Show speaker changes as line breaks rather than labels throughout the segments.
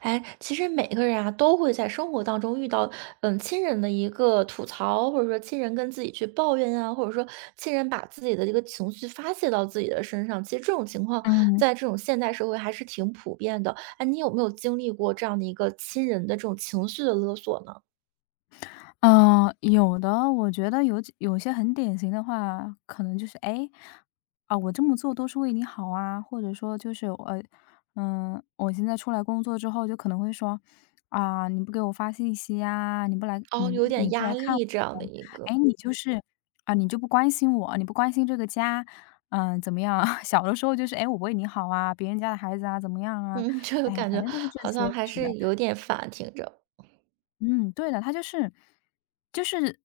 哎，其实每个人啊都会在生活当中遇到，亲人的一个吐槽，或者说亲人跟自己去抱怨啊，或者说亲人把自己的这个情绪发泄到自己的身上。其实这种情况
嗯，
在这种现代社会还是挺普遍的。哎，你有没有经历过这样的一个亲人的这种情绪的勒索呢？
有的。我觉得有些很典型的话，可能就是，哎，啊，我这么做都是为你好啊。或者说就是，我现在出来工作之后，就可能会说，啊，你不给我发信息呀，你不来，
哦，有
你
点
不
压
来看我，
力这样的一
哎，
个。
你就是，啊，你就不关心我，你不关心这个家，怎么样。 小的时候就是，哎，诶我为你好啊，别人家的孩子啊，怎么样
嗯，
啊？
这个
哎，
感
反
觉
正都是这
好
些，
像还
是的。
是有点烦，听着。
嗯，对的。他就是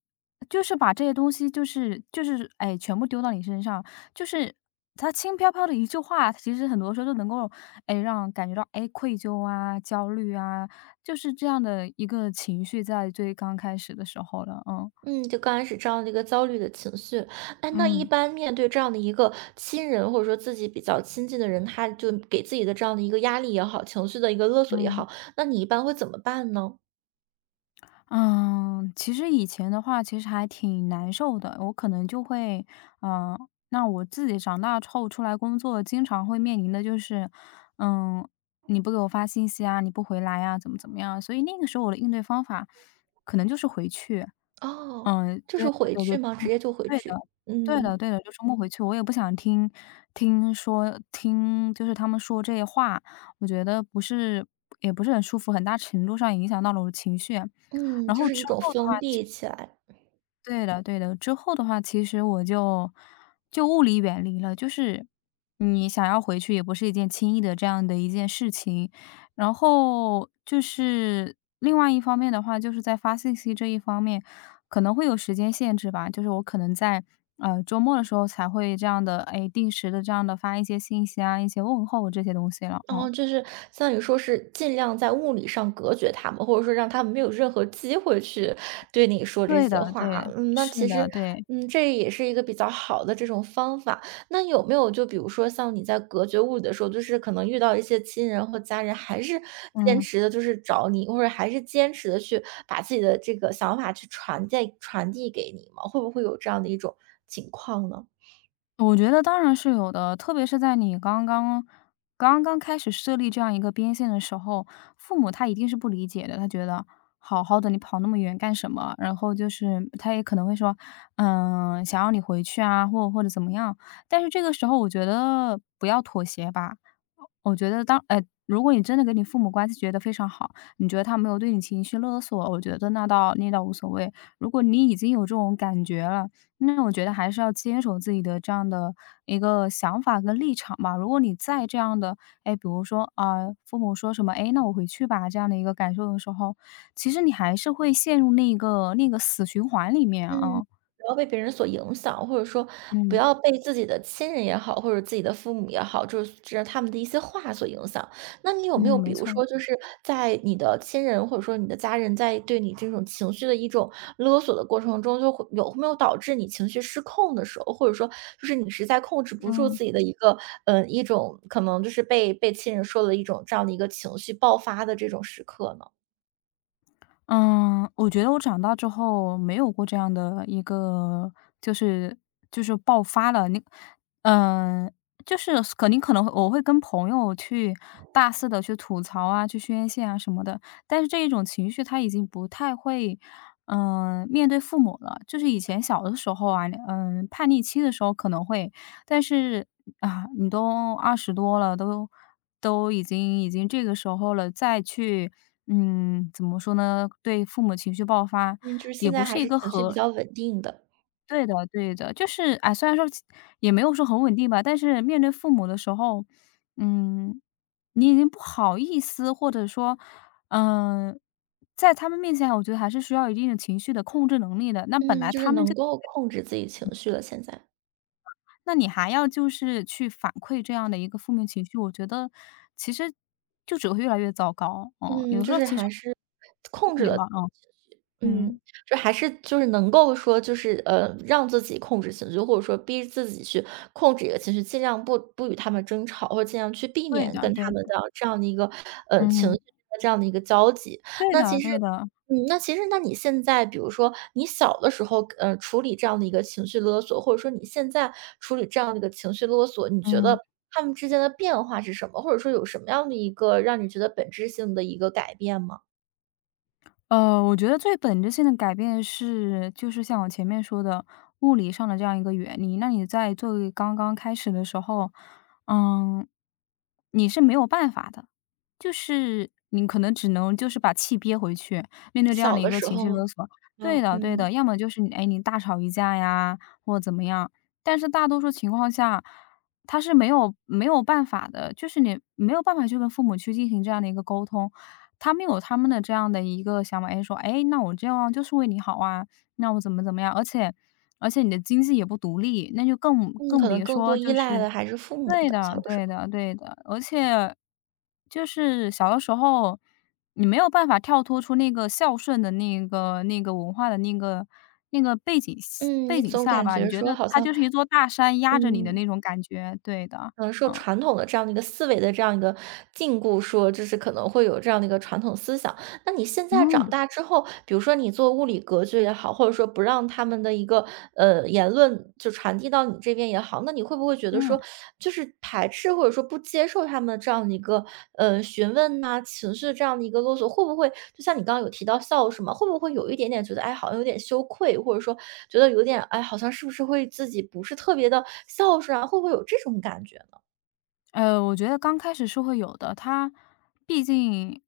就是把这些东西哎，全部丢到你身上。就是他轻飘飘的一句话，其实很多时候都能够哎让感觉到哎愧疚啊、焦虑啊，就是这样的一个情绪在最刚开始的时候了。嗯
嗯，就刚开始这样的一个焦虑的情绪。哎，那一
嗯
般面对这样的一个亲人，或者说自己比较亲近的人，他就给自己的这样的一个压力也好，情绪的一个勒索也
嗯。
好，那你一般会怎么办呢？
嗯，其实以前的话，其实还挺难受的。我可能就会，嗯、那我自己长大之后出来工作，经常会面临的就是，嗯，你不给我发信息啊，你不回来呀、怎么怎么样？所以那个时候我的应对方法，可能就是回去。
哦，就
对的，
是回
对，
去吗？直接就回
对的，
去？
对的，
嗯
对的，就周末回去。我也不想听，听，就是他们说这些话，我觉得不是，也不是很舒服，很大程度上影响到了我的情绪。
嗯，
然
就
后
是一
之
种
后的
封
话，
闭起来。
对的对的。之后的话，其实我就物理远离了。就是你想要回去也不是一件轻易的这样的一件事情。然后就是另外一方面的话，就是在发信息这一方面，可能会有时间限制吧。就是我可能在周末的时候才会这样的，哎，定时的这样的发一些信息啊、一些问候这些东西了哦。
哦，就是像你说是尽量在物理上隔绝他们，或者说让他们没有任何机会去对你说这
对的，
些话
对，
啊。嗯，那
是
其实，
的，对，
这也是一个比较好的这种方法。那有没有就比如说像你在隔绝物理的时候，就是可能遇到一些亲人或家人，还是坚
嗯。
持的，就是找你，或者还是坚持的去把自己的这个想法去传递传递给你吗？会不会有这样的一种情况呢？
我觉得当然是有的，特别是在你刚刚开始设立这样一个边线的时候，父母他一定是不理解的。他觉得好好的你跑那么远干什么？然后就是他也可能会说，想要你回去啊，或者怎么样。但是这个时候，我觉得不要妥协吧。我觉得如果你真的跟你父母关系觉得非常好，你觉得他没有对你情绪勒索，我觉得那倒无所谓。如果你已经有这种感觉了，那我觉得还是要坚守自己的这样的一个想法跟立场吧。如果你在这样的，哎，比如说啊、父母说什么，哎，那我回去吧，这样的一个感受的时候，其实你还是会陷入那个死循环里面啊。
嗯，不要被别人所影响，或者说不
嗯
要被自己的亲人也好，或者自己的父母也好，就是这他们的一些话所影响。那你有没有
嗯，
比
没
如
错，
说，就是在你的亲人或者说你的家人在对你这种情绪的一种勒索的过程中，就会有没有导致你情绪失控的时候，或者说就是你实在控制不住
嗯。
自己的一个一种可能就是被亲人说的一种这样的一个情绪爆发的这种时刻呢？
嗯，我觉得我长大之后没有过这样的一个，就是就是爆发了。嗯、就是肯定可能会跟朋友去大肆的去吐槽啊、去宣泄啊什么的。但是这一种情绪，他已经不太会，面对父母了。就是以前小的时候啊，叛逆期的时候可能会。但是啊，你都20多了，都已经已经这个时候了，再去怎么说呢，对父母情绪爆发，
嗯，就是现
也不
在还
是一
是
个
情绪比较稳定的。
对的对的。就是哎，虽然说也没有说很稳定吧，但是面对父母的时候，嗯，你已经不好意思，或者说，嗯，在他们面前，我觉得还是需要一定的情绪的控制能力的。那本
嗯，
来
就是
他们
能
就
够控制自己情绪了，现在。
你还要去反馈这样的一个负面情绪，我觉得其实就只会越来越糟糕。嗯，
嗯，
有时
就
候
是
其实
还是控
一
制
点
了。
吧。嗯，
嗯，
嗯，
就还是就是能够说就是，让自己控制情绪，或者说逼自己去控制一个情绪，尽量不与他们争吵，或者尽量去避
对
免
的
跟
对
他
的，
们的这样的一个，情绪
嗯，
的这样的一个交集。
对
那
的
其实
对的，
那其实那你现在比如说你小的时候，处理这样的一个情绪勒索，或者说你现在处理这样的一个情绪勒索，你觉
嗯。
得他们之间的变化是什么？或者说有什么样的一个让你觉得本质性的一个改变吗？
我觉得最本质性的改变是，就是像我前面说的，物理上的这样一个原理。那你在作为刚刚开始的时候，嗯，你是没有办法的，就是你可能只能就是把气憋回去，面对这样的
小
一
的
个
时
情绪
候，
勒索。对
嗯
的，对的，
嗯。
要么就是你哎，你大吵一架呀，或怎么样。但是大多数情况下，他是没有办法的。就是你没有办法去跟父母去进行这样的一个沟通。他们有他们的这样的一个想法，哎，说："哎，那我这样就是为你好啊，那我怎么怎么样。"而且你的经济也不独立，那就
嗯，
更
可能
别
更
说
多依
就
赖
是
的还是父母
对
的，
的
小的时
对
候。
的对的。而且就是小的时候，你没有办法跳脱出那个孝顺的那个文化的那个
嗯，
背
你
景
总
下
感
吧，你
觉
觉
说
得
好
它
像
就是一座大山压着你的
嗯。
那种感觉，对的，
嗯，受
嗯。
传统的这样的一个思维的这样一个禁锢，说就是可能会有这样的一个传统思想。那你现在长
嗯，
大之后，比如说你做物理隔绝也好，或者说不让他们的一个言论就传递到你这边也好，那你会不会觉得
嗯。
说，就是排斥或者说不接受他们这样的一个询问呐、情绪这样的一个勒索，会不会就像你刚刚有提到孝顺嘛，会不会有一点点觉得哎好像有点羞愧，或者说觉得有点哎好像是不是会自己不是特别的孝顺啊，会不会有这种感觉？
我觉得刚开始是会有的。他毕竟，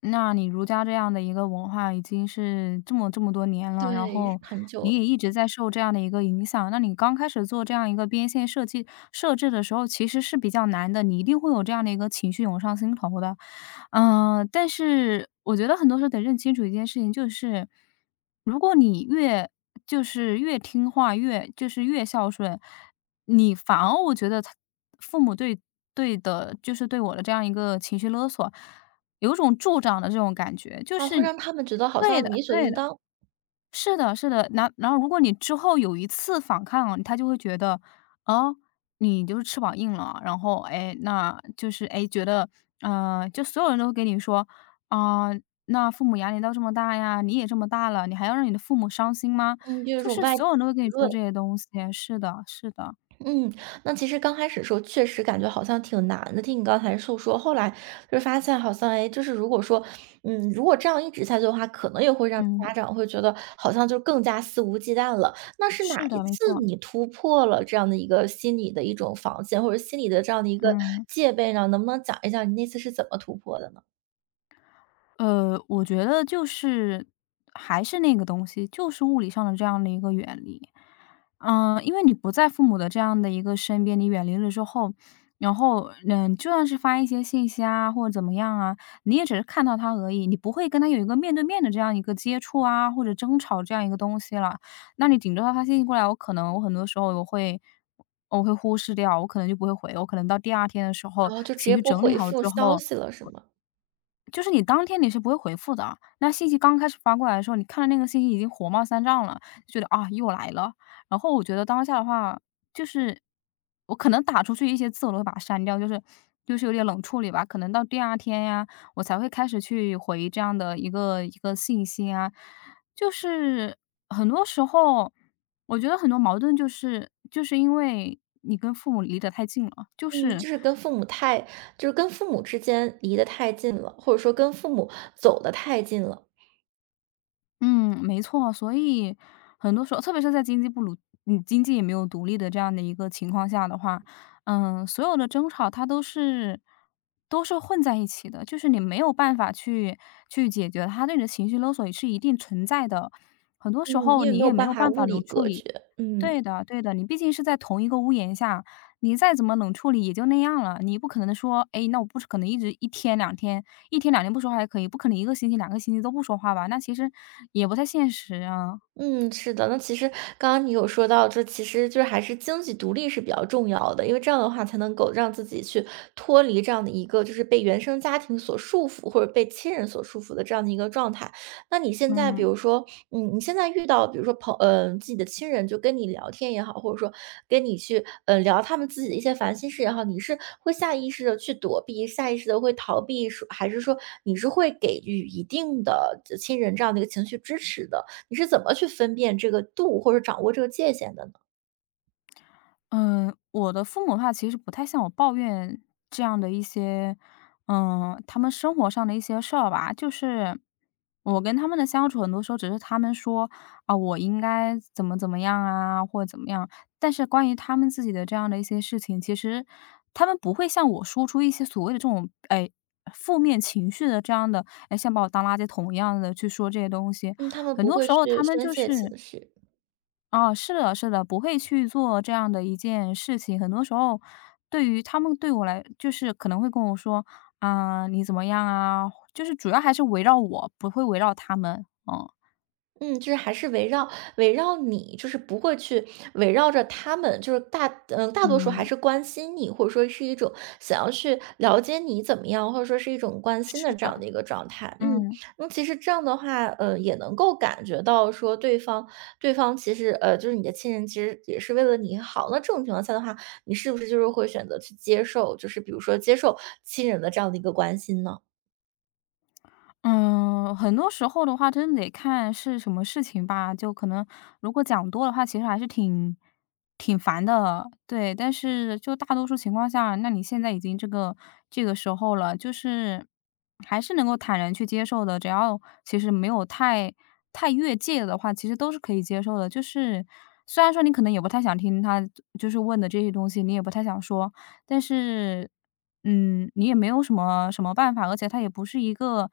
那你儒家这样的一个文化已经是这么多年了。然
对，
后
很
你也
久。
一直在受这样的一个影响，那你刚开始做这样一个边线设置的时候，其实是比较难的。你一定会有这样的一个情绪涌上心头的。但是我觉得很多时候得认清楚一件事情。就是如果你越越听话，越越孝顺，你反而我觉得父母对对的。就是对我的这样一个情绪勒索，有种助长的这种感觉，就
然
是
后会让他们觉得好
对的，
像理所
对
应
的。
当。
是的，是的。然后如果你之后有一次反抗啊，他就会觉得，哦，你就是翅膀硬了。然后哎，那就是哎，觉得，就所有人都会给你说，啊、那父母压力到这么大呀，你也这么大了，你还要让你的父母伤心吗？
嗯，就有一
就
种
是
外
所有人都会跟你
舆
说
论。
这些东西。是的，是的，
嗯，那其实刚开始的时候确实感觉好像挺难的，听你刚才诉说，后来就是发现好像，哎，就是如果说，嗯，如果这样一直下去的话，可能也会让
嗯，
家长会觉得好像就更加肆无忌惮了。那是哪
是
一
的，没
次
错，
你突破了这样的一个心理的一种防线，或者心理的这样的一个
嗯。
戒备呢？能不能讲一讲你那次是怎么突破的呢？
我觉得还是那个东西，就是物理上的这样的一个远离。因为你不在父母的这样的一个身边，你远离了之后，然后，就算是发一些信息啊，或者怎么样啊，你也只是看到他而已，你不会跟他有一个面对面的这样一个接触啊，或者争吵这样一个东西了。那你顶多他发信息过来，我可能我很多时候我会忽视掉，我可能就不会回。我可能到第二天的时候
然后就直
情
接
绪
不
整理
回
好
复
之
消
后，
息了，是吗？
就是你当天你是不会回复的。那信息刚开始发过来的时候，你看到那个信息已经火冒三丈了，就觉得啊又来了。然后我觉得当下的话，就是我可能打出去一些字我都会把它删掉，有点冷处理吧。可能到第二天呀，我才会开始去回这样的一个信息啊。就是很多时候，我觉得很多矛盾就是因为你跟父母离得太近了，就
嗯，
是
就是跟父母太就是跟父母之间离得太近了，或者说跟父母走得太近了。
嗯，没错。所以很多时候，特别是在经济不独，嗯，经济也没有独立的这样的一个情况下的话，嗯，所有的争吵它都是混在一起的，就是你没有办法去去解决他对你的情绪勒索也是一定存在的，很多时
嗯，
候
因为
你
没有
也没有
办法
办法
物理
能处
隔
理。
绝。嗯。
对的对的，你毕竟是在同一个屋檐下，你再怎么冷处理也就那样了。你不可能说，哎，那我不是可能一直一天两天，一天两天不说话还可以，不可能一个星期、两个星期都不说话吧，那其实也不太现实啊，
嗯，是的。那其实刚刚你有说到，就其实就是还是经济独立是比较重要的，因为这样的话才能够让自己去脱离这样的一个就是被原生家庭所束缚，或者被亲人所束缚的这样的一个状态。那你现在比
嗯。
如说，你现在遇到比如说自己的亲人就跟你聊天也好，或者说跟你去聊他们自己的一些烦心事也好，你是会下意识的去躲避，下意识的会逃避，说还是说你是会给予一定的亲人这样的一个情绪支持的？你是怎么去分辨这个度，或者掌握这个界限的呢？
嗯，我的父母的话其实不太向我抱怨这样的一些，嗯，他们生活上的一些事儿吧。就是我跟他们的相处，很多时候只是他们说啊，我应该怎么怎么样啊，或者怎么样。但是关于他们自己的这样的一些事情，其实他们不会向我说出一些所谓的这种哎负面情绪的这样的，哎，像把我当垃圾桶一样的去说这些东西。
嗯，他们
很
不
多
会
时候
去
他们
宣
就
泄
是，
情绪。
哦，是的，是的，不会去做这样的一件事情。很多时候，对于他们对我来，就是可能会跟我说：“啊，你怎么样啊？”就是主要还是围绕我，不会围绕他们。嗯，
嗯，就是还是围绕围绕你，就是不会去围绕着他们，就是大多数还
嗯，
是关心你，或者说是一种想要去了解你怎么样，或者说是一种关心
是
的这
的，
样的一个状态。嗯，
嗯。
那，其实这样的话，也能够感觉到说对方其实就是你的亲人，其实也是为了你好。那这种情况下的话，你是不是就是会选择去接受，就是比如说接受亲人的这样的一个关心呢？
嗯，很多时候的话，真得看是什么事情吧。就可能如果讲多的话，其实还是挺烦的，对。但是就大多数情况下，那你现在已经这个这个时候了，就是还是能够坦然去接受的。只要其实没有太太越界的话，其实都是可以接受的。就是虽然说你可能也不太想听他就是问的这些东西，你也不太想说，但是嗯，你也没有什么什么办法，而且他也不是一个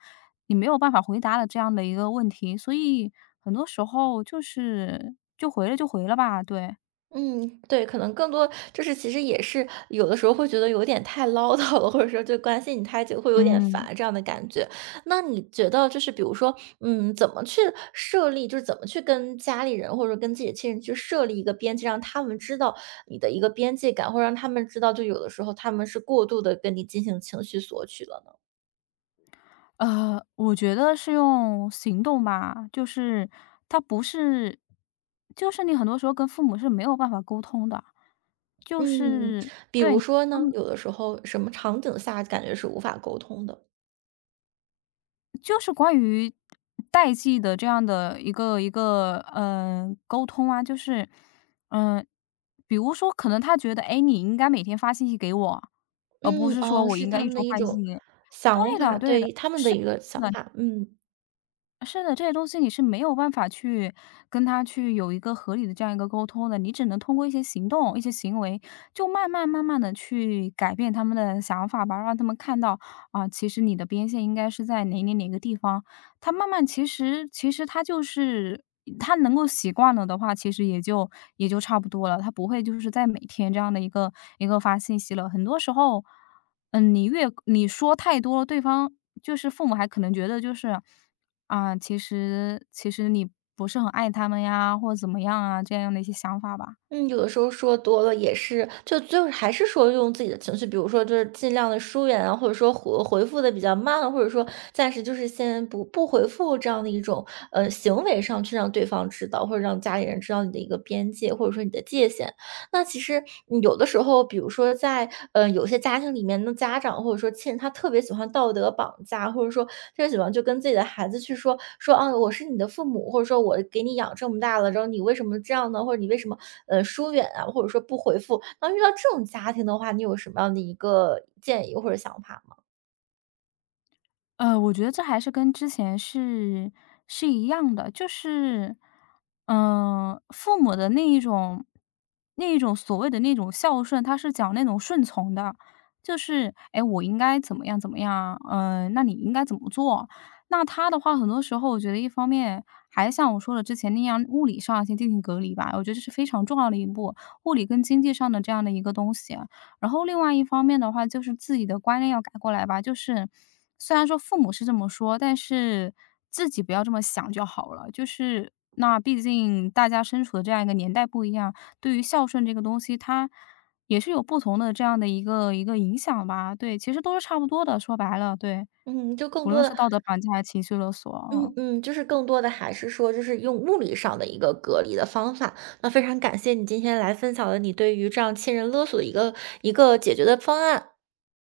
你没有办法回答的这样的一个问题，所以很多时候就是就回了就回了吧，对。
嗯，对，可能更多就是其实也是有的时候会觉得有点太唠叨了，或者说就关心你太久会有点
嗯。
烦这样的感觉。那你觉得就是比如说，怎么去设立，就是怎么去跟家里人或者说跟自己的亲人去设立一个边界，让他们知道你的一个边界感，或者让他们知道，就有的时候他们是过度的跟你进行情绪索取了呢？
我觉得是用行动吧，就是他不是就是你很多时候跟父母是没有办法沟通的，就
嗯，
是
比如说呢，有的时候什么场景下感觉是无法沟通的？
就是关于代际的这样的一个一个沟通啊，就是嗯、比如说可能他觉得，哎，你应该每天发信息给我，而不
嗯，
是说
哦，
我应
是
该
他
一
们的
周
一
发信息
种
给你。
想
对的，
法，
对的，
对，他们的
是
一个想
的，
法。嗯。
是的，这些东西你是没有办法去跟他去有一个合理的这样一个沟通的，你只能通过一些行动、一些行为，就慢慢慢慢的去改变他们的想法吧，让他们看到啊、其实你的边线应该是在哪哪哪个地方，他慢慢其实他就是他能够习惯了的话，其实也就也就差不多了。他不会就是在每天这样的一个一个发信息了。很多时候，嗯，你越你说太多了，对方就是父母还可能觉得就是啊，其实你不是很爱他们呀，或者怎么样啊，这样的一些想法吧。
嗯，有的时候说多了也是，就是还是说用自己的情绪，比如说就是尽量的疏远啊，或者说回复的比较慢啊，或者说暂时就是先不回复这样的一种行为上去让对方知道，或者让家里人知道你的一个边界，或者说你的界限。那其实有的时候，比如说在有些家庭里面的家长或者说亲人，他特别喜欢道德绑架，或者说特别喜欢就跟自己的孩子去说说啊，我是你的父母，或者说我给你养这么大了，然后你为什么这样呢？或者你为什么疏远啊，或者说不回复？那遇到这种家庭的话，你有什么样的一个建议或者想法吗？
我觉得这还是跟之前是一样的，就是，嗯、父母的那一种所谓的那种孝顺，他是讲那种顺从的，就是哎，我应该怎么样怎么样，嗯、那你应该怎么做？那他的话，很多时候我觉得一方面还像我说的之前那样，物理上先进行隔离吧，我觉得这是非常重要的一步，物理跟经济上的这样的一个东西。然后另外一方面的话，就是自己的观念要改过来吧，就是虽然说父母是这么说，但是自己不要这么想就好了。就是那毕竟大家身处的这样一个年代不一样，对于孝顺这个东西，它也是有不同的这样的一个一个影响吧。对，其实都是差不多的，说白了，对，
嗯，就更
无
多
论是
的
道德绑架还是情绪勒索，
嗯
嗯。
嗯，就是更多的还是说，就是用物理上的一个隔离的方法。那非常感谢你今天来分享了你对于这样亲人勒索的一个解决的方案。